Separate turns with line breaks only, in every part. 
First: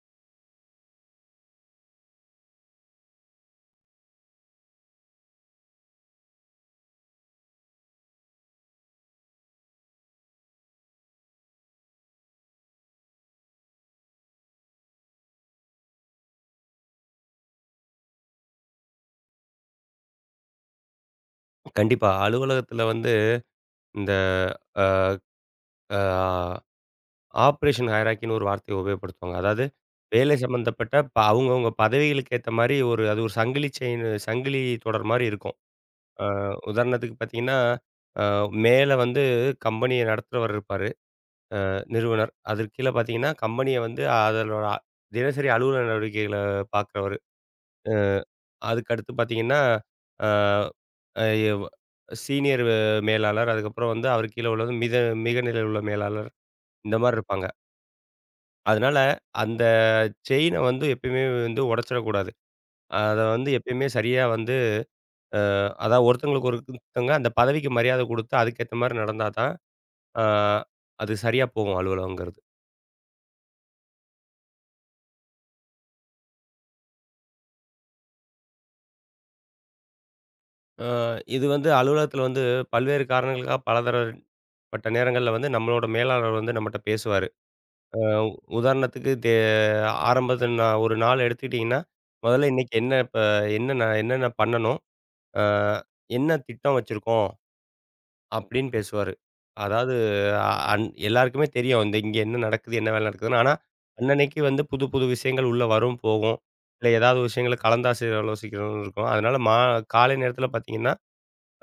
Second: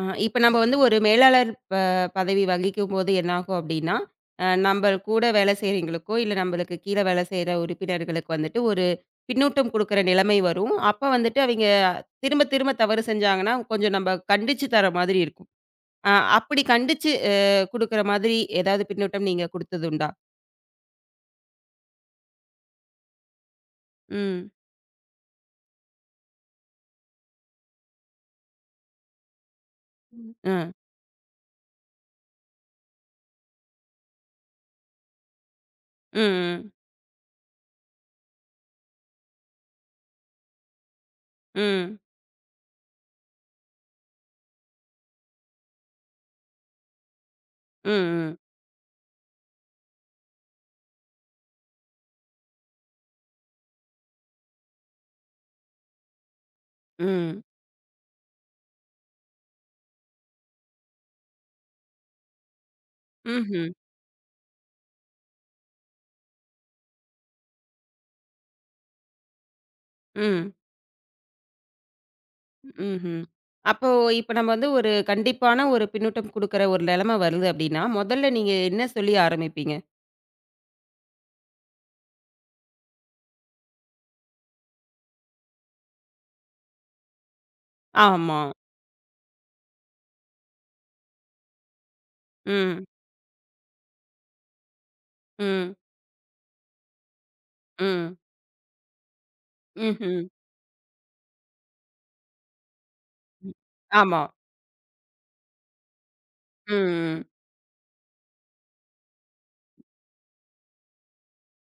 இப்ப நம்ம வந்து ஒரு மேலாளர் பதவி வகிக்கும்போது என்னாகும் அப்டின்னா, நம்ப கூட வேலை செய்றவங்களுக்கோ, இல்ல நம்பளுக்கு கீழ வேலை செய்ற உறுப்பினர்களுக்கு வந்துட்டு ஒரு பின்னூட்டம் குடுக்குற நிலைமை வரும். அப்ப வந்துட்டு அவைங்க திரும்ப திரும்ப தவறு செஞ்சாங்கன்னா, கொஞ்சம் நம்ப கண்டிச்சு தர மாதிரி இருக்கும். அ அப்படி கண்டிச்சு குடுக்குற மாதிரி ஏதாவது பின்னூட்டம் நீங்க குடுத்ததுண்டா?
கண்டிப்பா. அலுவலகத்தில வந்து இந்த
ம்.
அ ஆப்ரேஷன் ஹையரார்கின்னு ஒரு வார்த்தைய உபயோகப்படுத்துவாங்க. அதாவது வேலை
ம்.
சம்மந்தப்பட்ட அவங்கவங்க பதவிகளுக்கு ஏத்த மாரி ஒரு அது ஒரு சங்கிலி சங்கிலி தொடர் மாரி இருக்கும்.
ம்,
அ
ம்.
உதாரணத்துக்கு பார்த்தீங்கன்னா, அ மேல வந்து கம்பெனிய நடத்துறவர் இருப்பாரு.
ம்.
நிறுவனர். அதற்கு கீழ பார்த்தீங்கன்னா, கம்பெனிய வந்து அதனோட தினசரி அலுவலக நடவடிக்கைகள பார்க்குறவரு.
ம், ம்.
அதுக்கு அடுத்து பார்த்தீங்கன்னா, அ அ எவ் சீனியர் மேலாளர். அதுக்கப்புறம் வந்து அவருக்கு கீழ உள்ளது மிக நிலையில் உள்ள மேலாளர். இந்த மாரி
ம்.
இருப்பாங்க. அதனால அந்த செயின வந்து எப்பயுமே வந்து உடைச்சிடக்கூடாது. அத வந்து
ம்ஹ்ம்.
எப்பயுமே சரியா வந்து அதாவது ஒருத்தங்களுக்கு ஒருத்தங்க அந்த பதவிக்கு மரியாதை குடுத்து, அதுக்கேத்த மாரி நடந்தா தான், அ
ம்.
அது சரியா போகும் அலுவலகங்கிறது.
ம்ஹ்ம். அப்போ இப்ப நம்ம வந்து ஒரு கண்டிப்பான ஒரு பின்னூட்டம் குடுக்குற ஒரு நிலைமை வருது அப்டின்னா, முதல்ல நீங்க என்ன சொல்லி ஆரம்பிப்பீங்க?
அ இது வந்து அலுவலகத்தில வந்து பல்வேறு காரணங்களுக்காக பலதரப்பட்ட நேரங்கள்ல வந்து நம்மளோட மேலாளர் வந்து நம்மட்ட பேசுவாரு.
ஆமா.
உதாரணத்துக்கு ஆரம்பத்தில நான் ஒரு நாள் எடுத்துக்கிட்டிங்கன்னா, முதல்ல இன்னைக்கு
ம்.
என்ன இப்ப என்ன நான் என்னென்ன பண்ணணும்? அ
ம்.
என்ன திட்டம் வச்சிருக்கோம்?
ம்.
அப்படின்னு பேசுவாரு. அதாவது
ம்ஹ்ம்.
அ அன் எல்லாருக்குமே தெரியும். இந்த இங்க என்ன நடக்குது? என்ன வேலை நடக்குதுன்னு. ஆனா,
ம். ஆமா.
அன்னன்னைக்கு வந்து புது, புது விஷயங்கள் உள்ள வரும், போகும்.
ம்.
இல்ல ஏதாவது
ம்.
விஷயங்கள கலந்தாசை ஆலோசிக்கிறதும் இருக்கும். அதனால காலை நேரத்தில பார்த்தீங்கன்னா,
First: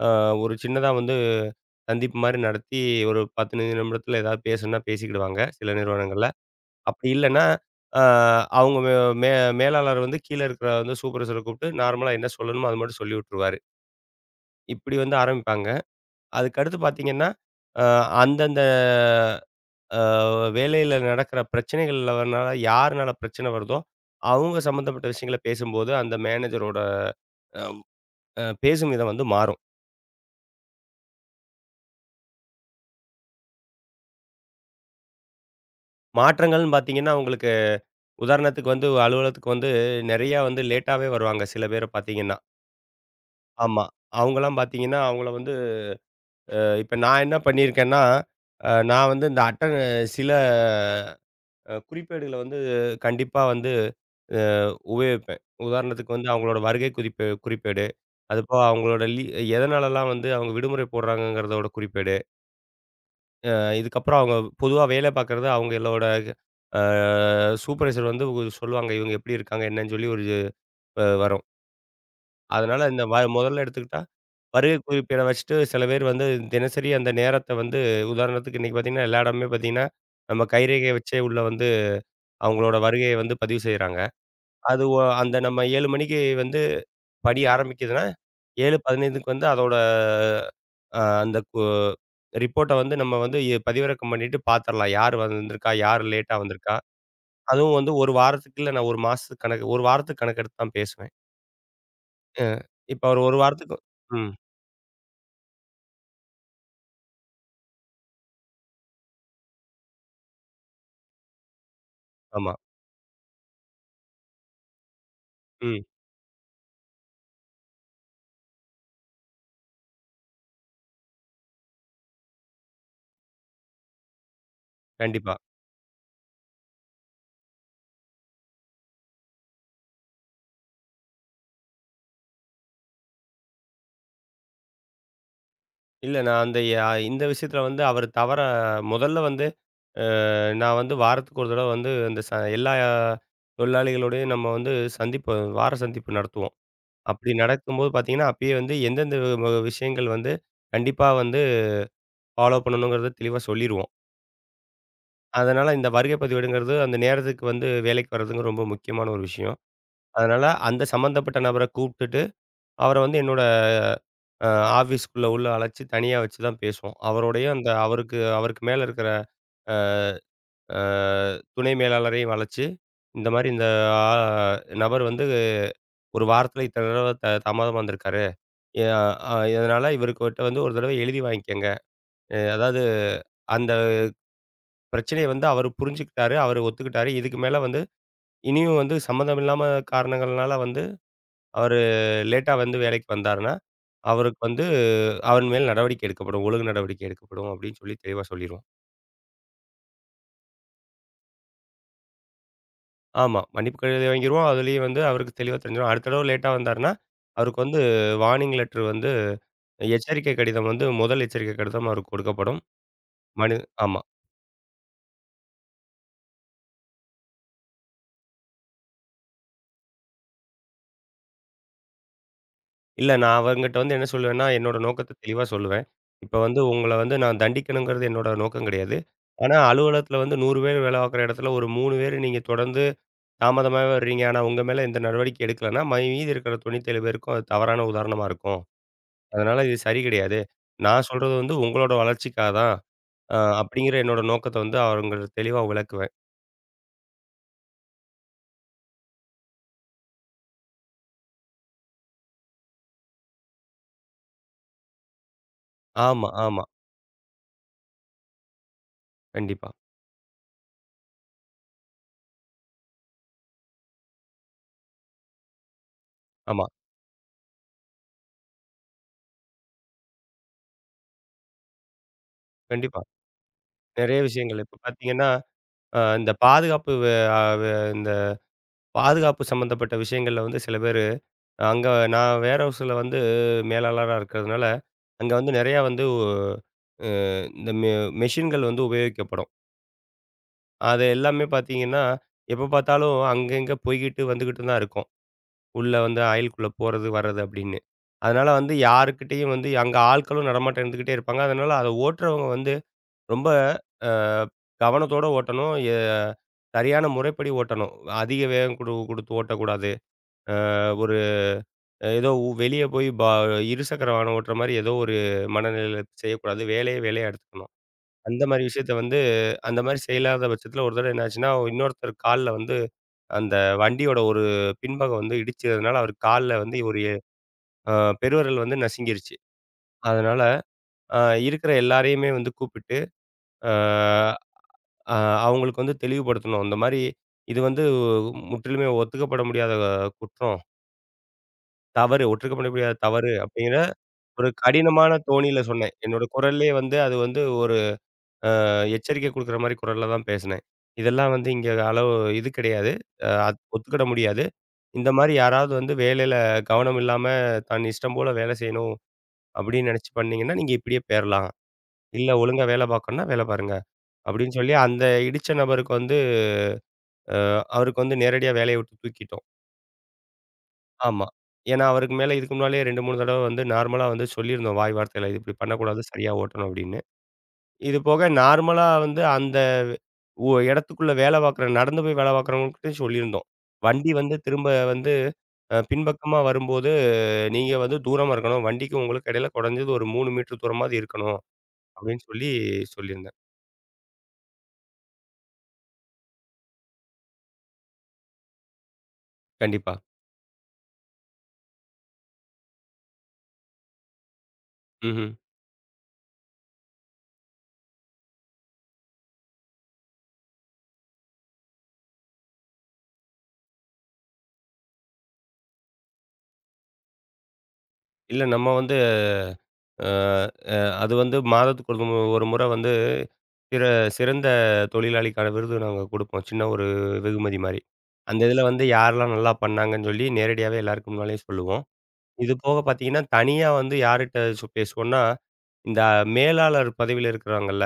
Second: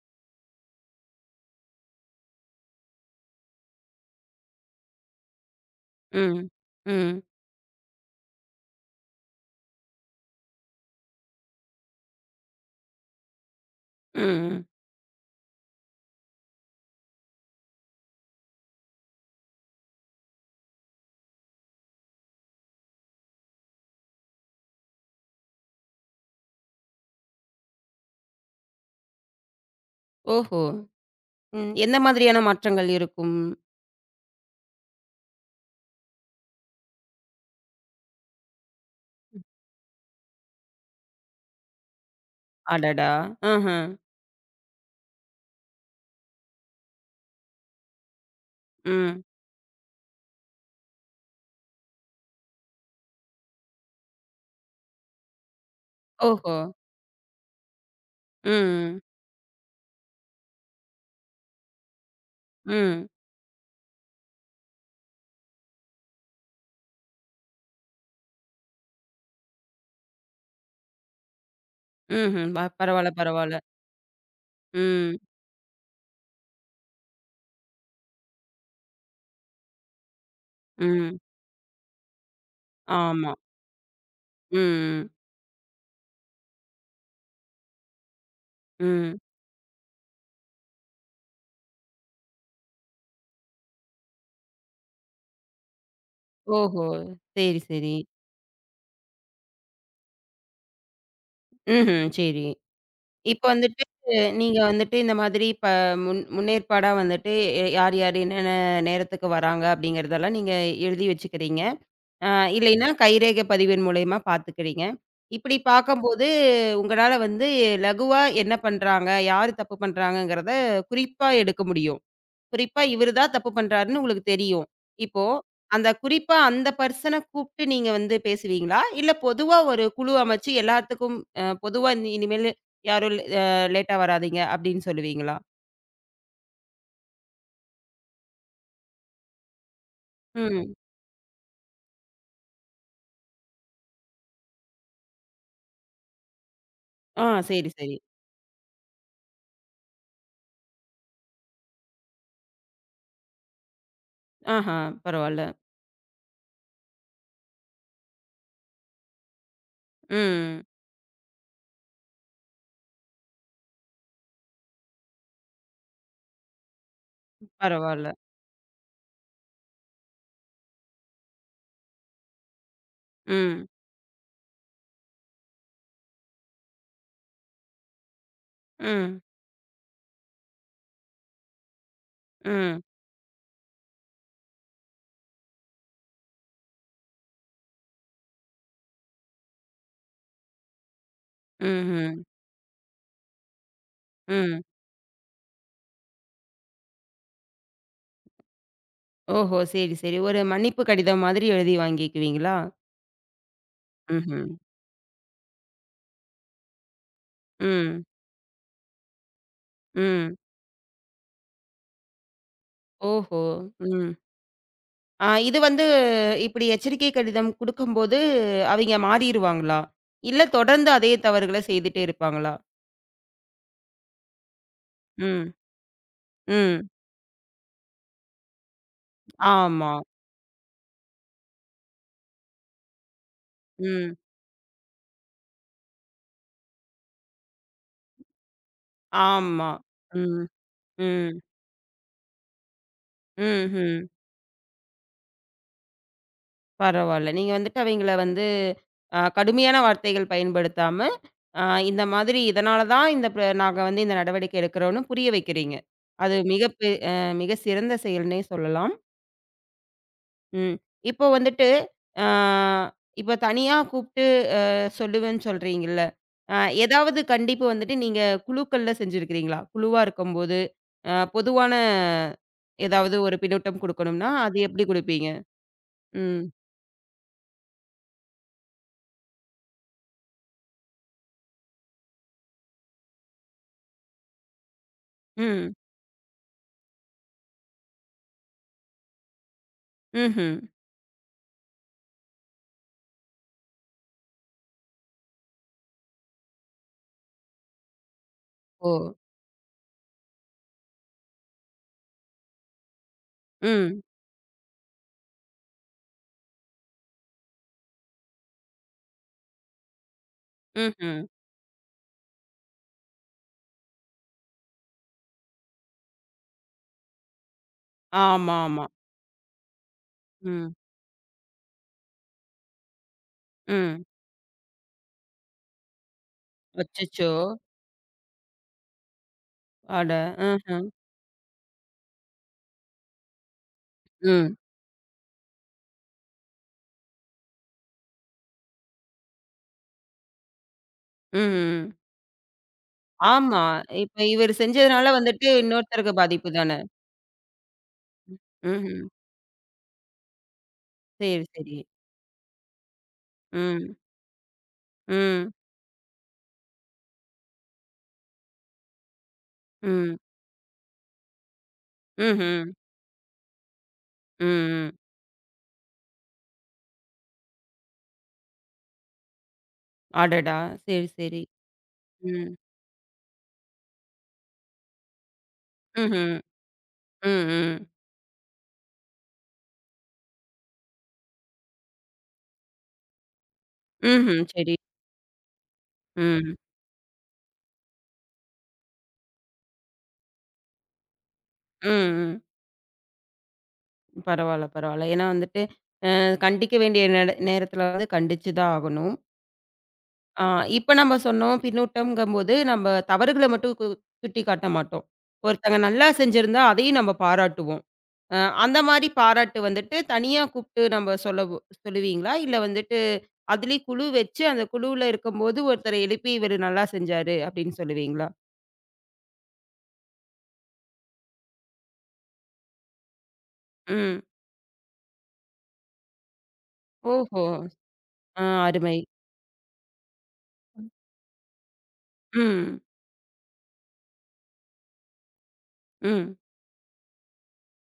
அ ஒரு சின்னதா வந்து சந்திப்பு மாரி நடத்தி ஒரு 15 நிமிடத்தில ஏதாவது பேசணும்னா பேசிக்கிடுவாங்க, சில நிறுவனங்கள்ல.
ம்.
அப்படி
ம்.
இல்லன்னா, அ அவங்க மே மே மேலாளர் வந்து கீழ இருக்கிற வந்து சூப்பர்வைசர கூப்பிட்டு நார்மலா என்ன சொல்லணுமோ அது மட்டும் சொல்லி விட்டுருவாரு.
ம்.
இப்படி வந்து ஆரம்பிப்பாங்க. அதுக்கு அடுத்து பார்த்தீங்கன்னா, அ அந்தந்த அ வேலையில நடக்கிற பிரச்சனைகள்லனால யாருனால பிரச்சனை வருதோ, அவங்க சம்மந்தப்பட்ட விஷயங்கள பேசும்போது, அந்த மேனேஜரோட அ அ பேசும் விதம் வந்து மாறும்.
ஓஹோ! ம். எந்த மாதிரியான மாற்றங்கள் இருக்கும்?
மாற்றங்கள்னு பார்த்தீங்கன்னா, உங்களுக்கு உதாரணத்துக்கு வந்து அலுவலகத்துக்கு வந்து நெறையா வந்து லேட்டாவே வருவாங்க சில பேர பார்த்தீங்கன்னா.
அடடா!
ஆமா.
ம்ஹ்ம்.
அவங்கலாம் பார்த்தீங்கன்னா, அவங்கள வந்து இப்ப நான் என்ன பண்ணியிருக்கேன்னா, நான்
ம்.
வந்து இந்த சில குறிப்பேடுகள வந்து கண்டிப்பா வந்து அ உபயோகிப்பேன். உதாரணத்துக்கு வந்து
ஓஹோ!
அவங்களோட வருகை குறிப்பு குறிப்பேடு, அதுபோக
ம்.
அவங்களோட எதனாலலாம் வந்து அவங்க விடுமுறை போடுறாங்கங்கிறதோட குறிப்பேடு,
ம்.
அ இதுக்கப்புறம் அவங்க பொதுவா வேலை பார்க்குறது அவங்களோட அ சூப்பர்வைசர் வந்து ஒரு சொல்லுவாங்க. இவங்க எப்படி இருக்காங்க? என்னன்னு சொல்லி ஒரு வரும்.
ம்ஹ்ம். ப
அதனால இந்த
பரவால்ல, பரவால்ல.
முதல்ல எடுத்துக்கிட்டா வருகை
ம்.
குறிப்பேட வச்சுட்டு சில பேர் வந்து தினசரி அந்த நேரத்த வந்து உதாரணத்துக்கு இன்னைக்கு பார்த்தீங்கன்னா, எல்லா இடமுமே பார்த்தீங்கன்னா, நம்ம கைரேகைய
ம்.
வச்சே உள்ள வந்து அவங்களோட வருகைய
ஆமா.
வந்து பதிவு செய்றாங்க. அது
ம்.
அந்த நம்ம 7 மணிக்கு வந்து பணி ஆரம்பிக்குதுன்னா,
ம்.
7:15க்கு வந்து அதோட அ அந்த கு ரிப்போர்ட்ட வந்து நம்ம வந்து பதிவிறக்கம் பண்ணிட்டு பாத்துரலாம். யார் வந்திருக்கா? யார் லேட்டா வந்திருக்கா?
ஓஹோ! சரி,
அதுவும் வந்து
சரி.
1 வாரத்துக்கு இல்ல நான் 1 மாசத்துக்கு கணக்கு 1 வாரத்துக்கு கணக்கெடுத்து தான் பேசுவேன்.
ம்ஹ்ம்.
அ
சரி.
இப்ப ஒரு 1
இப்ப
வாரத்துக்கு
வந்துட்டு
ம்.
நீங்க வந்துட்டு இந்த மாதிரி இப்ப முன்னேற்பாடா வந்துட்டு யார், யார் என்னென்ன நேரத்துக்கு வராங்க அப்படிங்கிறதெல்லாம் நீங்க எழுதி வச்சுக்கிறீங்க. அ
ஆமா.
இல்லைன்னா கைரேகை பதிவின் மூலியமா பார்த்துக்கிறீங்க. இப்படி
ம்.
பார்க்கும்போது உங்களால வந்து லகுவா என்ன பண்றாங்க, யாரு தப்பு பண்றாங்கங்கிறத குறிப்பா எடுக்க முடியும். குறிப்பா இவரு தான் தப்பு பண்றாருன்னு உங்களுக்குத் தெரியும். இப்போ,
கண்டிப்பா.
அந்த குறிப்பா அந்த பெர்சன கூப்ட்டு நீங்க வந்து பேசுவீங்களா? இல்ல பொதுவா ஒரு குழு அமைச்சு எல்லாத்துக்கும் பொதுவா இனிமேலு யாரும் லேட்டா வராதீங்க அப்படின்னு சொல்லுவீங்களா?
இல்ல நான் அந்த இந்த விஷயத்துல வந்து அவர் தவற முதல்ல வந்து
ம்.
நான் வந்து வாரத்துக்கு ஒரு தடவ வந்து இந்த எல்லா தொழிலாளிகளோடையும் நம்ம வந்து சந்திப்பு வார சந்திப்பு நடத்துவோம்.
ஆ
அப்படி
சரி,
நடக்கும்போது
சரி.
பார்த்தீங்கன்னா, அப்பயே வந்து எந்தெந்த வி- வ விஷயங்கள் வந்து கண்டிப்பா வந்து ஃபாலோ பண்ணணுங்கிறத தெளிவா சொல்லிருவோம்.
ஆஹா, பரவால்ல.
அதனால இந்த வருகை பதிவேடுங்கிறது அந்த நேரத்துக்கு வந்து வேலைக்கு வர்றதுங்க ரொம்ப முக்கியமான ஒரு விஷயம். அதனால
ம்.
அந்த சம்மந்தப்பட்ட நபர கூப்ட்டுட்டு, அவர வந்து என்னோட அ ஆஃபீஸ்க்குள்ள உள்ள அழைச்சு தனியா வச்சு தான் பேசுவோம். அவரோடயும் அந்த
பரவால்ல.
அவருக்கு அவருக்கு மேல இருக்கிற அ அ துணை மேலாளரையும் அழைச்சு, இந்த மாரி இந்த
ம்.
ஆ நபர் வந்து ஒரு வாரத்துல இத்தன தடவ தாமதமா வந்திருக்காரு. எ
ம்.
அ இதனால இவருக்கிட்ட வந்து ஒரு தடவை எழுதி வாங்கிக்கங்க.
ம்.
அதாவது அந்த பிரச்சனைய வந்து அவரு புரிஞ்சுக்கிட்டாரு. அவரு ஒத்துக்கிட்டாரு. இதுக்கு மேல வந்து இனியும் வந்து சம்மந்தம் இல்லாம காரணங்கள்னால வந்து அவரு
ம்ஹ்ம். ம்.
லேட்டா வந்து வேலைக்கு வந்தாருன்னா, அவருக்கு
ம்
வந்து அவன் மேல் நடவடிக்கை எடுக்கப்படும். ஒழுங்கு நடவடிக்கை எடுக்கப்படும் அப்படின்னு சொல்லி தெளிவா சொல்லிருவோம்.
ஓஹோ! சரி, சரி. ஒரு மன்னிப்பு கடிதம் மாதிரி எழுதி வாங்கிக்குவீங்களா?
ஆமா. மன்னிப்பு கடிதம் வாங்கிருவோம்.
ம்ஹ்ம்.
அதுலயும் வந்து அவருக்கு தெளிவா தெரிஞ்சிரும். அடுத்த தடவ லேட்டா வந்தாருன்னா, அவருக்கு வந்து
ம்.
வார்னிங் லெட்டர் வந்து எச்சரிக்கை
ம்.
கடிதம் வந்து முதல் எச்சரிக்கை கடிதம் அவருக்கு கொடுக்கப்படும்.
ஓஹோ!
மனு ஆமா.
ம். ஆ இது வந்து இப்படி எச்சரிக்கை கடிதம் குடுக்கும்போது, அவைங்க மாறிருவாங்களா? இல்ல தொடர்ந்து அதே தவறுகள செய்துட்டே இருப்பாங்களா?
இல்ல நான் அவங்கட்ட வந்து என்ன சொல்லுவேன்னா, என்னோட நோக்கத்த தெளிவா
ம்,
சொல்லுவேன். இப்ப வந்து
ம்.
உங்கள வந்து நான் தண்டிக்கணுங்கிறது என்னோட நோக்கம் கிடையாது. ஆனா
ஆமா.
அலுவலகத்துல வந்து 100 பேர் வேலை பார்க்குற இடத்துல ஒரு 3 பேர் நீங்க தொடர்ந்து தாமதமாவே
ம்.
வர்றீங்க. ஆனா உங்க மேல எந்த நடவடிக்கை எடுக்கலன்னா, மீதி இருக்கிற 97 பேருக்கும் அது தவறான உதாரணமா இருக்கும். அதனால
ஆமா.
இது சரி கிடையாது.
ம்,
நான்
ம்,
சொல்றது வந்து உங்களோட வளர்ச்சிக்காக தான். அப்படிங்கிற
ம்ஹ்ம்.
என்னோட நோக்கத்த வந்து அவங்களுக்கு தெளிவா விளக்குவேன்.
பரவால்ல. நீங்க வந்துட்டு அவைங்கள வந்து கடுமையான வார்த்தைகள் பயன்படுத்தாம, அ இந்த மாதிரி இதனால தான் இந்த நாங்க வந்து இந்த நடவடிக்கை எடுக்கிறோம்னு புரிய வைக்கிறீங்க.
ஆமா,
அது
ஆமா.
மிக சிறந்த செயல்னே சொல்லலாம்.
கண்டிப்பா.
ம். இப்போ வந்துட்டு, ஆ இப்போ தனியா கூப்ட்டு அ சொல்லுவேன்னு சொல்றீங்கல்ல. அ
ஆமா,
ஏதாவது கண்டிப்பு வந்துட்டு நீங்க குழுக்கள்ல செஞ்சிருக்கிறீங்களா? குழுவா இருக்கும்போது, பொதுவான
கண்டிப்பா.
ஏதாவது ஒரு பின்னூட்டம்
நெறைய
குடுக்கணும்னா, அது
விஷயங்கள். இப்ப
எப்படி
பார்த்தீங்கன்னா,
குடுப்பீங்க?
அ இந்த
ம்.
பாதுகாப்பு வே அ வே இந்த பாதுகாப்பு சம்மந்தப்பட்ட விஷயங்கள்ல வந்து சில பேரு, அங்க நான் வேர் ஹவுஸ்ல வந்து மேலாளரா இருக்கிறதுனால, அங்க வந்து
ம்.
நெறையா வந்து அ இந்த மெ மெஷின்கள் வந்து உபயோகிக்கப்படும்.
ம்ஹ்ம்.
அது எல்லாமே பார்த்தீங்கன்னா, எப்ப பார்த்தாலும் அங்கங்க போய்க்கிட்டு வந்துகிட்டு தான் இருக்கும். உள்ள வந்து அயலுக்குள்ள போறது, வர்றது அப்படின்னு. அதனால வந்து
ஓ!
யாருக்கிட்டயும் வந்து அங்க ஆட்களும் நடமாட்டம் இருந்துகிட்டே இருப்பாங்க. அதனால அத ஓட்டுறவங்க வந்து ரொம்ப
ம்.
அ கவனத்தோட ஓட்டணும். சரியான முறைப்படி ஓட்டணும். அதிக வேகம் குடுத்து ஓட்டக்கூடாது. அ
ம்ஹ்ம்.
ஏதோ உ வெளிய போய் பா இருசக்கர வாகனம் ஓட்டுற மாரி ஏதோ ஒரு மனநிலையில செய்யக்கூடாது. வேலையே வேலையா எடுத்துக்கணும். அந்த
ஆமா,
மாரி
ஆமா.
விஷயத்த வந்து அந்த மாரி செய்யலாத
ம்.
பட்சத்தில ஒரு தடவ என்ன ஆச்சுன்னா, இன்னொருத்தர் கால்ல வந்து அந்த
ம்.
வண்டியோட ஒரு பின்பக்கம் வந்து இடிச்சதுனால அவர் கால்ல வந்து ஒரு
அச்சச்சோ!
அ பெருவிரல் வந்து நசுங்கிருச்சு.
அட!
அதனால
ம்ஹ்ம்.
அ இருக்கிற எல்லாரையுமே வந்து கூப்பிட்டு, அ
ம்.
அ அவங்களுக்கு வந்து தெளிவுபடுத்தணும். இந்த மாரி இது வந்து முற்றிலுமே ஒத்துக்கப்பட முடியாத குற்றம்.
ம்.
தவறு. ஒற்றுக்கப்பட முடியாத தவறு
ஆமா.
அப்படிங்கிற
இப்ப
ஒரு
இவரு செஞ்சதுனால
கடினமான
வந்துட்டு
தோணியில சொன்னேன்.
இன்னொருத்தருக்கு
என்னோட
பாதிப்பு தான.
குரல்லே வந்து அது வந்து ஒரு
ம்ஹ்ம்.
எச்சரிக்கை குடுக்குற மாரி குரல்ல தான் பேசினேன். இதெல்லாம்
சரி,
வந்து இங்க
சரி.
அளவு இது கிடையாது. அ அத்
ம்.
ஒத்துக்கிட முடியாது. இந்த மாரி
ம்.
யாராவது வந்து வேலையில கவனம் இல்லாம தன் இஷ்டம் போல வேலை செய்யணும் அப்படின்னு நினைச்சு
ம்.
பண்ணீங்கன்னா, நீங்க இப்படியே போயிரலாம். இல்ல ஒழுங்கா
ம்ஹ்ம்.
வேலை பார்க்கணும்னா வேலை பாருங்க. அப்படின்னு சொல்லி
ம்.
அந்த இடிச்ச நபருக்கு வந்து அவருக்கு வந்து நேரடியா வேலைய விட்டு தூக்கிட்டோம்.
அடடா! சரி,
ஆமா.
சரி.
ஏன்னா அவருக்கு மேல
ம்.
இதுக்கு முன்னாலயே 2, 3 தடவ வந்து நார்மலா வந்து சொல்லியிருந்தோம் வாய் வார்த்தையில. இது இப்படி பண்ணக்கூடாது, சரியா
ம்ஹ்ம்.
ஓட்டணும் அப்படின்னு.
ம். ம்.
இது போக நார்மலா வந்து அந்த இடத்துக்குள்ள வேலை பார்க்குற நடந்து போய் வேலை பார்க்குறவங்ககிட்டயும் சொல்லியிருந்தோம். வண்டி வந்து
ம்ஹ்ம்.
திரும்ப
சரி.
வந்து பின்பக்கமா
ம்.
வரும்போது, நீங்க வந்து தூரமா இருக்கணும். வண்டிக்கும் உங்களுக்கும் இடையில குறைஞ்சது ஒரு 3 மீட்டர் தூரமாவது இருக்கணும்.
ம்.
அப்படின்னு
ம்.
சொல்லி சொல்லியிருந்தேன்.
பரவால்ல, பரவால்ல. ஏன்னா வந்துட்டு, அ கண்டிக்க வேண்டிய நேரத்துல வந்து கண்டிச்சு தான் ஆகணும்.
கண்டிப்பா.
ஆ இப்ப நம்ம சொன்னோம், பின்னூட்டம்ங்கும்போது நம்ம தவறுகள மட்டும் சுட்டிக்காட்ட மாட்டோம்.
ம்ஹ்ம்.
ஒருத்தங்க நல்லா செஞ்சிருந்தா, அதையும் நம்ம பாராட்டுவோம். அ அந்த மாரி பாராட்டு வந்துட்டு, தனியா கூப்ட்டு நம்ம சொல்லுவீங்களா? இல்ல வந்துட்டு அதுலயும் குழு வச்சு, அந்த குழுவுல இருக்கும்போது ஒருத்தர எழுப்பி, "இவரு நல்லா செஞ்சாரு" அப்படின்னு சொல்லுவீங்களா?
இல்ல நம்ம வந்து அ அ அது வந்து மாதத்துக்கு ஒரு ஒரு முறை வந்து சிற
ம்.
சிறந்த தொழிலாளிக்கான விருது நாங்க குடுப்போம். சின்ன ஒரு
ஓஹோ!
வெகுமதி மாரி. அந்த
ஆ
இதில வந்து
அருமை.
யாரெல்லாம் நல்லா பண்ணாங்கன்னு சொல்லி நேரடியாவே எல்லாருக்கு முன்னாலயும் சொல்லுவோம். இது போக
ம்.
பார்த்தீங்கன்னா, தனியா வந்து யாருட்ட சு பேசுவோம்னா, இந்த
ம்.
மேலாளர் பதவியில இருக்கிறாங்கல்ல,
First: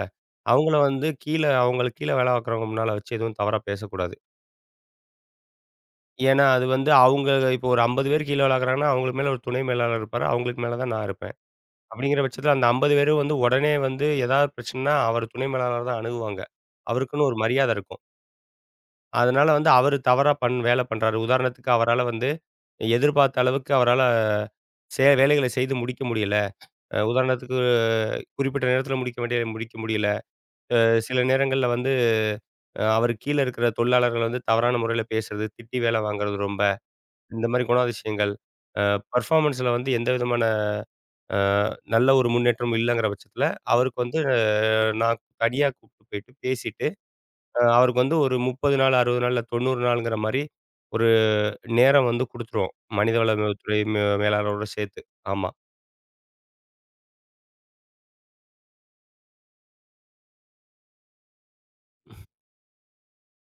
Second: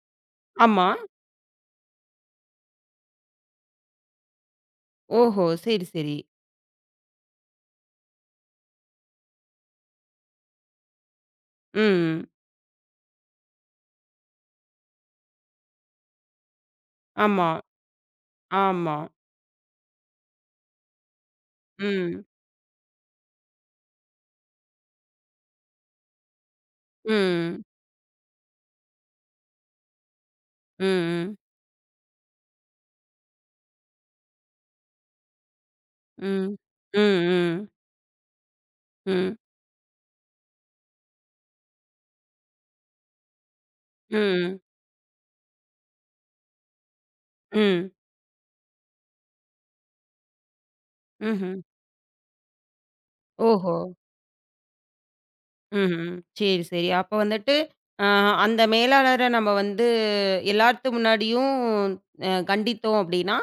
அவங்கள
ஆமா.
வந்து அவங்களுக்கு கீழ வேலை பார்க்குறவங்க முன்னால வச்சு எதுவும் தவறா பேசக்கூடாது.
ஓஹோ! சரி, சரி.
ஏன்னா, அது வந்து அவங்க இப்போ ஒரு 50 பேர் கீழ வேலை பார்க்குறாங்கன்னா, அவங்களுக்கு மேல ஒரு துணை மேலாளர் இருப்பாரு. அவங்களுக்கு மேல தான் நான் இருப்பேன். அப்படிங்கிற
ம்.
பட்சத்தில அந்த 50 பேரும் வந்து உடனே வந்து ஏதாவது பிரச்சனைன்னா, அவர் துணை மேலாளர தான் அணுகுவாங்க. அவருக்குன்னு ஒரு
ஆமா,
மரியாதை இருக்கும்.
ஆமா.
அதனால வந்து அவரு தவறா வேலை பண்றாரு. உதாரணத்துக்கு அவரால
ம்.
வந்து எதிர்பார்த்த அளவுக்கு அவரால, வேலைகள செய்து முடிக்க முடியல. உதாரணத்துக்கு
ம்.
குறிப்பிட்ட நேரத்தில முடிக்க வேண்டியத முடிக்க முடியல. சில
ம்.
நேரங்கள்ல வந்து அவர் கீழ இருக்கிற தொழிலாளர்கள வந்து தவறான முறையில பேசுறது, திட்டி வேலை வாங்குறது
ம்.
ரொம்ப.
ம்.
இந்த மாரி
ம்.
குணாதிசயங்கள், அ
ம்.
பெர்ஃபார்மன்ஸ்ல வந்து எந்த விதமான அ நல்ல ஒரு முன்னேற்றமும் இல்லங்கிற பட்சத்தில, அவருக்கு வந்து
ம்.
நான் தனியா கூட்டிட்டு போயிட்டு பேசிட்டு,
ம்.
அவருக்கு வந்து ஒரு 30 நாள், 60 நாள், இல்ல 90 நாளுங்கிற மாரி ஒரு
ம்ஹ்ம்.
நேரம் வந்து குடுத்துருவோம். மனிதவள
ஓஹோ!
துறை மேலாளரோட சேர்த்து. ஆமா,
ம்ஹ்ம். சரி, சரி. அப்ப வந்துட்டு, அ அந்த மேலாளர நம்ம வந்து எல்லாத்து முன்னாடியும் கண்டித்தோம் அப்படின்னா,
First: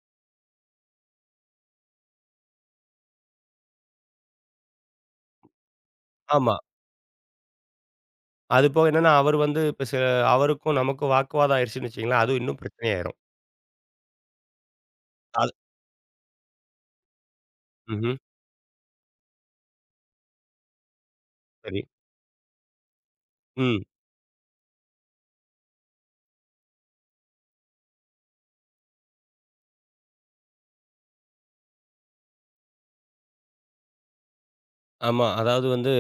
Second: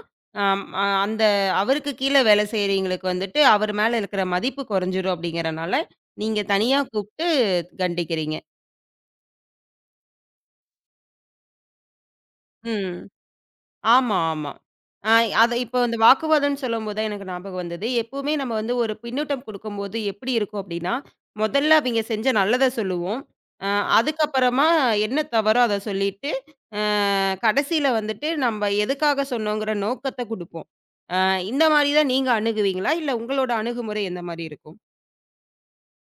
அம் அ அந்த அவருக்கு கீழ வேலை செய்றவங்களுக்கு வந்துட்டு, அவர் மேல இருக்கிற மதிப்பு குறைஞ்சிரும் அப்படிங்கிறனால, நீங்க
ஆமா.
தனியா கூப்ட்டு கண்டிக்கிறீங்க.
அது போக என்னன்னா, அவர் வந்து இப்ப சில அவருக்கும் நமக்கும் வாக்குவாதம் ஆயிருச்சுன்னு வச்சுக்கங்களேன், அதுவும் இன்னும்
ம்.
பிரச்சனையாயிரும்.
ஆமா, ஆமா. அ
அது
அத இப்போ இந்த வாக்குவாதம்ன்னு சொல்லும்போது தான் எனக்கு ஞாபகம் வந்தது.
ம்ஹ்ம்.
எப்பவுமே நம்ம வந்து ஒரு பின்னூட்டம் குடுக்கும்போது எப்படி இருக்கும் அப்படின்னா, முதல்ல
சரி.
அவிங்க செஞ்ச நல்லத சொல்லுவோம். அ
ம்.
அதுக்கப்புறமா என்ன தவறோ அத சொல்லிட்டு, அ கடைசியில வந்துட்டு நம்ம எதுக்காக சொன்னோங்கிற நோக்கத்த குடுப்போம். அ இந்த மாரி தான் நீங்க அணுகுவீங்களா? இல்ல உங்களோட அணுகுமுறை எந்த மாரி இருக்கும்?
ஆமா. அதாவது வந்து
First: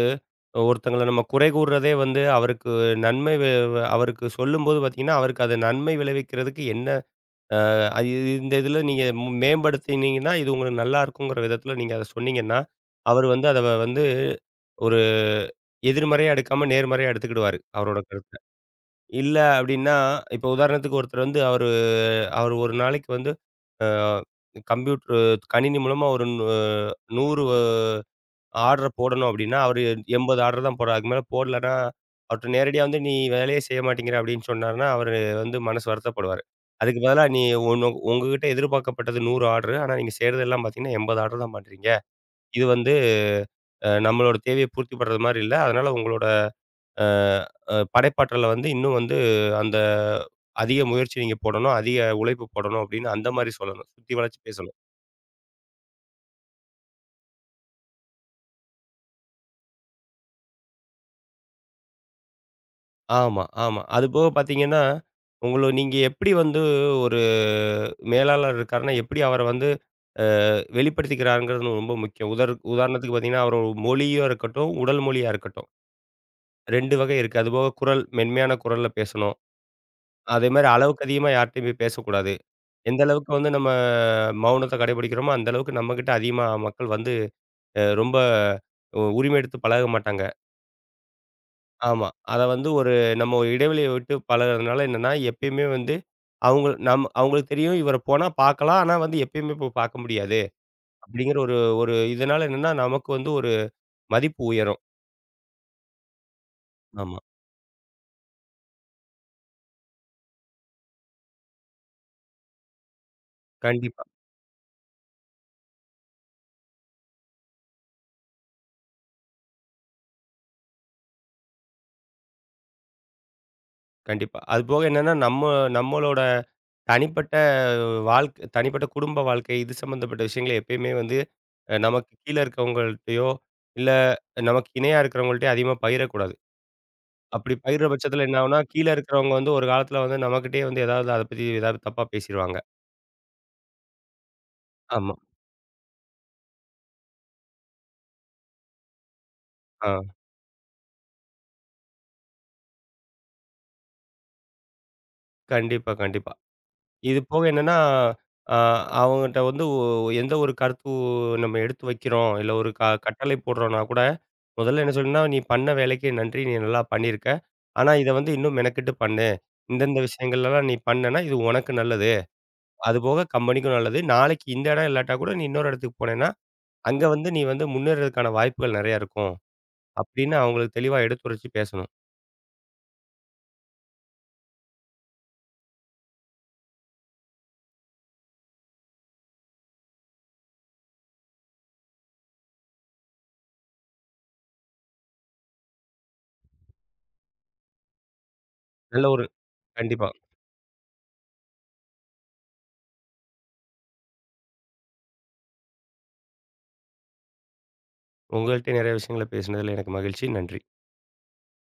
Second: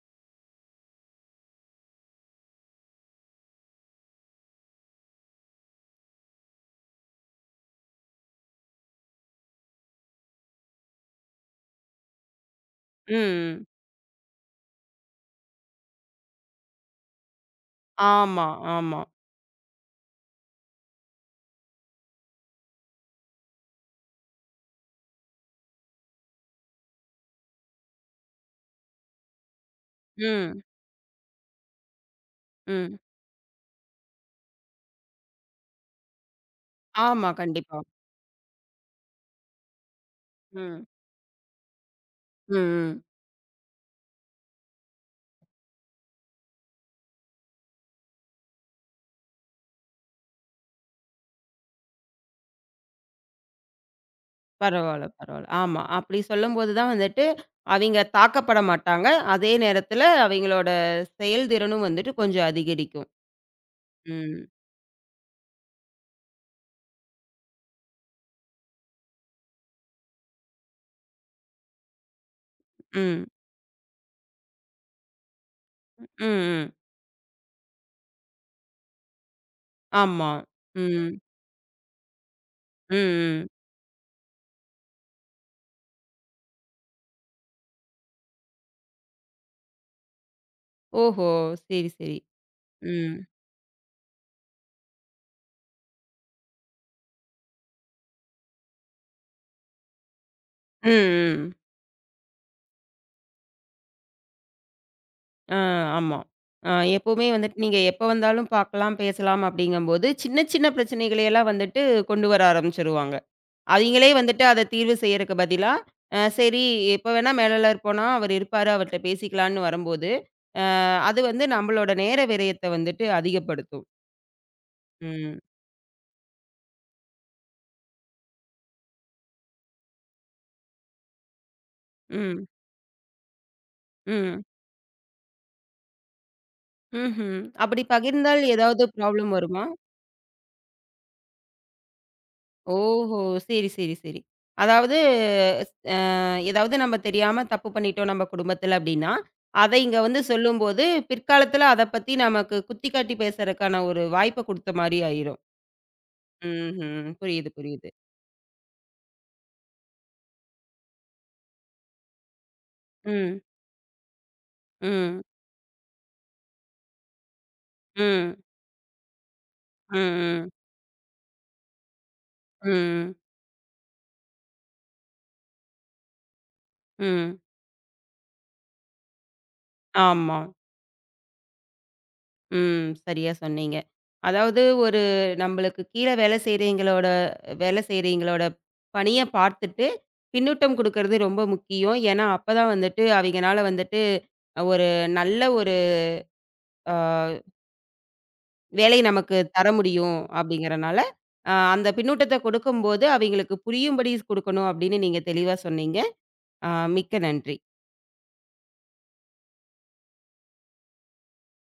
ஒருத்தங்கள நம்ம குறை கூறுறதே வந்து அவருக்கு நன்மை வி வி- அவருக்கு சொல்லும்போது பார்த்தீங்கன்னா, அவருக்கு அது நன்மை விளைவிக்கிறதுக்கு என்ன இந்த இதில நீங்க மேம்படுத்தினீங்கன்னா, இது உங்களுக்கு நல்லா இருக்குங்கிற விதத்தில நீங்க அத சொன்னீங்கன்னா, அவர் வந்து அத
ம்.
வந்து ஒரு எதிர்மறையா எடுக்காம நேர்மறையா எடுத்துக்கிடுவாரு. அவரோட கருத்து.
ஆமா, ஆமா.
இல்ல அப்டின்னா, இப்ப உதாரணத்துக்கு ஒருத்தர் வந்து அவரு அவரு ஒரு நாளைக்கு வந்து அ கம்ப்யூட்டர் கணினி மூலமா ஒரு 100 ஆர்டர போடணும் அப்டின்னா, அவரு 80
ம்,
ஆர்டர் தான் போடுறார். அதுக்கு மேல போடலன்னா, அவர்ட்ட நேரடியா
ம்.
வந்து "நீ வேலையே செய்ய மாட்டேங்கிற" அப்டின்னு சொன்னாருன்னா, அவரு வந்து மனசு வருத்தப்படுவாரு. அதுக்கு பதிலா
ஆமா,
"நீ
கண்டிப்பா.
உங்ககிட்ட எதிர்பார்க்கப்பட்டது 100 ஆர்டரு. ஆனா நீங்க செய்றதெல்லாம்
ம்,
பார்த்தீங்கன்னா, 80 ஆர்டர் தான் பண்றீங்க.
ம்,
இது வந்து
ம்.
நம்மளோட தேவைய பூர்த்தி பண்றது மாரி இல்ல. அதனால உங்களோட அ அ படைப்பாற்றல வந்து இன்னும் வந்து அந்த அதிக முயற்சி நீங்க போடணும், அதிக உழைப்பு போடணும் அப்படின்னு அந்த மாரி சொல்லணும். சுத்தி வளைச்சு பேசணும்.
பரவால்ல, பரவால்ல. ஆமா. அப்படி சொல்லும்போது தான் வந்துட்டு, அவிங்க தாக்கப்பட மாட்டாங்க. அதே நேரத்தில அவிங்களோட செயல்திறனும் வந்துட்டு கொஞ்சம் அதிகரிக்கும்.
ஆமா, ஆமா. அதுபோக
ம்.
பார்த்தீங்கன்னா, உங்கள நீங்க எப்படி வந்து ஒரு மேலாளர் இருக்காருன்னா, எப்படி அவர வந்து அ வெளிப்படுத்திக்கிறாருங்கிறது ரொம்ப முக்கியம். உதாரணத்துக்கு
ம்.
பார்த்தீங்கன்னா, அவரோட மொழியா இருக்கட்டும், உடல் மொழியா இருக்கட்டும்.
ம். ம்.
2 வகை இருக்கு. அதுபோக குரல் மென்மையான குரல்ல பேசணும்.
ஆமா.
அதேமாரி அளவுக்கு
ம்.
அதிகமா யார்ட்டயும் போய் பேசக்கூடாது.
ம்.
எந்த அளவுக்கு
ம்.
வந்து நம்ம மௌனத்த கடைபிடிக்கிறோமோ, அந்த அளவுக்கு நம்மகிட்ட அதிகமா மக்கள் வந்து அ ரொம்ப உ உரிமை எடுத்து பழக மாட்டாங்க.
ஓஹோ! சரி,
ஆமா.
சரி.
அத வந்து ஒரு
ம்.
ஒரு இடைவெளிய விட்டு பழகுறதுனால என்னன்னா, எப்பயுமே வந்து அவங்களுக்கு தெரியும் இவர போனா பார்க்கலாம். ஆனா வந்து எப்பயுமே போய் பார்க்க முடியாது.
ம்.
அப்படிங்கிற
ம்.
ஒரு ஒரு இதனால என்னன்னா, நமக்கு வந்து ஒரு மதிப்பு உயரும்.
ஆ, ஆமா. அ
ஆமா.
எப்பவுமே வந்துட்டு நீங்க எப்ப வந்தாலும் பார்க்கலாம், பேசலாம் அப்படிங்கம்போது, சின்ன சின்ன பிரச்சனைகளையெல்லாம் வந்துட்டு கொண்டு வர ஆரம்பிச்சுருவாங்க.
கண்டிப்பா,
அவிங்களே வந்துட்டு அத தீர்வு செய்யறக்கு பதிலா, அ சரி எப்ப வேணா மேலாளர் போனா அவரு இருப்பாரு, அவர்ட்ட பேசிக்கலான்னு வரும்போது, அ அது வந்து நம்மளோட நேர விரயத்த வந்துட்டு அதிகப்படுத்தும்.
கண்டிப்பா. அதுபோக என்னன்னா,
ம்.
நம்மளோட தனிப்பட்ட தனிப்பட்ட குடும்ப வாழ்க்கை இது சம்மந்தப்பட்ட விஷயங்கள எப்பயுமே வந்து நமக்கு கீழ
ம்.
இருக்கவங்கள்ட்டயோ, இல்ல
ம்.
நமக்கு இணையா இருக்கிறவங்கள்ட்டயோ அதிகமா பகிரக்கூடாது.
ம்ஹ்ம்.
அப்படி
அப்படி
பயிர்ற பட்சத்தில என்ன
பகிர்ந்தால்
ஆகும்னா,
ஏதாவது
கீழ இருக்கிறவங்க
ப்ராப்ளம்
வந்து
வருமா?
ஒரு காலத்தில வந்து நம்மகிட்டயே வந்து ஏதாவது அத பத்தி ஏதாவது தப்பா பேசிருவாங்க.
ஓஹோ! சரி, சரி, சரி. அதாவது
ஆமா.
ஸ் அ ஏதாவது நம்ம தெரியாம தப்பு பண்ணிட்டோம் நம்ம குடும்பத்துல அப்படின்னா, அத
ஆ
இங்க வந்து சொல்லும்போது, பிற்காலத்துல அத பத்தி நமக்கு குத்தி காட்டி பேசறக்கான ஒரு வாய்ப்ப குடுத்த மாரி ஆயிரும்.
கண்டிப்பா, கண்டிப்பா.
ம்ஹ்ம்.
இது போக
புரியுது,
என்னன்னா,
புரியுது.
அ அவங்கட்ட வந்து ஒ எந்த ஒரு கருத்து நம்ம எடுத்து வைக்கிறோம், இல்ல ஒரு கட்டளை
ம்.
போடுறோம்னா கூட, முதல்ல என்ன சொல்லணும்னா,
ம்.
"நீ பண்ண வேலைக்கு நன்றி. நீ நல்லா பண்ணியிருக்க. ஆனா இத வந்து
ம்.
இன்னும் மெனக்கெட்டு பண்ணு.
ம்.
இந்தந்த
ம்.
விஷயங்கள்லலாம் நீ பண்ணேன்னா, இது உனக்கு நல்லது.
ம்.
அதுபோக கம்பெனிக்கும் நல்லது. நாளைக்கு இந்த இடம் இல்லாட்டா கூட, நீ இன்னொரு இடத்துக்கு போனேன்னா, அங்க வந்து
ம்.
நீ வந்து முன்னேறதுக்கான வாய்ப்புகள் நெறையா இருக்கும்." அப்படின்னு
ஆமா.
அவங்களுக்கு தெளிவா எடுத்துரைச்சு பேசணும்.
ம். சரியா சொன்னீங்க. அதாவது ஒரு நம்மளுக்கு கீழ வேலை செய்றவங்களோட பணிய பார்த்துட்டு, பின்னூட்டம் குடுக்கறது ரொம்ப முக்கியம். ஏன்னா, அப்பதான் வந்துட்டு அவைங்கனால வந்துட்டு ஒரு நல்ல அ வேலை
நல்ல ஒரு
நமக்கு தர
கண்டிப்பா.
முடியும் அப்படிங்கிறனால, அந்த பின்னூட்டத்த கொடுக்கும்போது அவைங்களுக்கு புரியும்படி குடுக்கணும் அப்படின்னு நீங்க தெளிவா சொன்னீங்க. அ மிக்க நன்றி.
உங்கள்ட்ட நெறைய விஷயங்கள பேசினதுல எனக்கு மகிழ்ச்சி. நன்றி.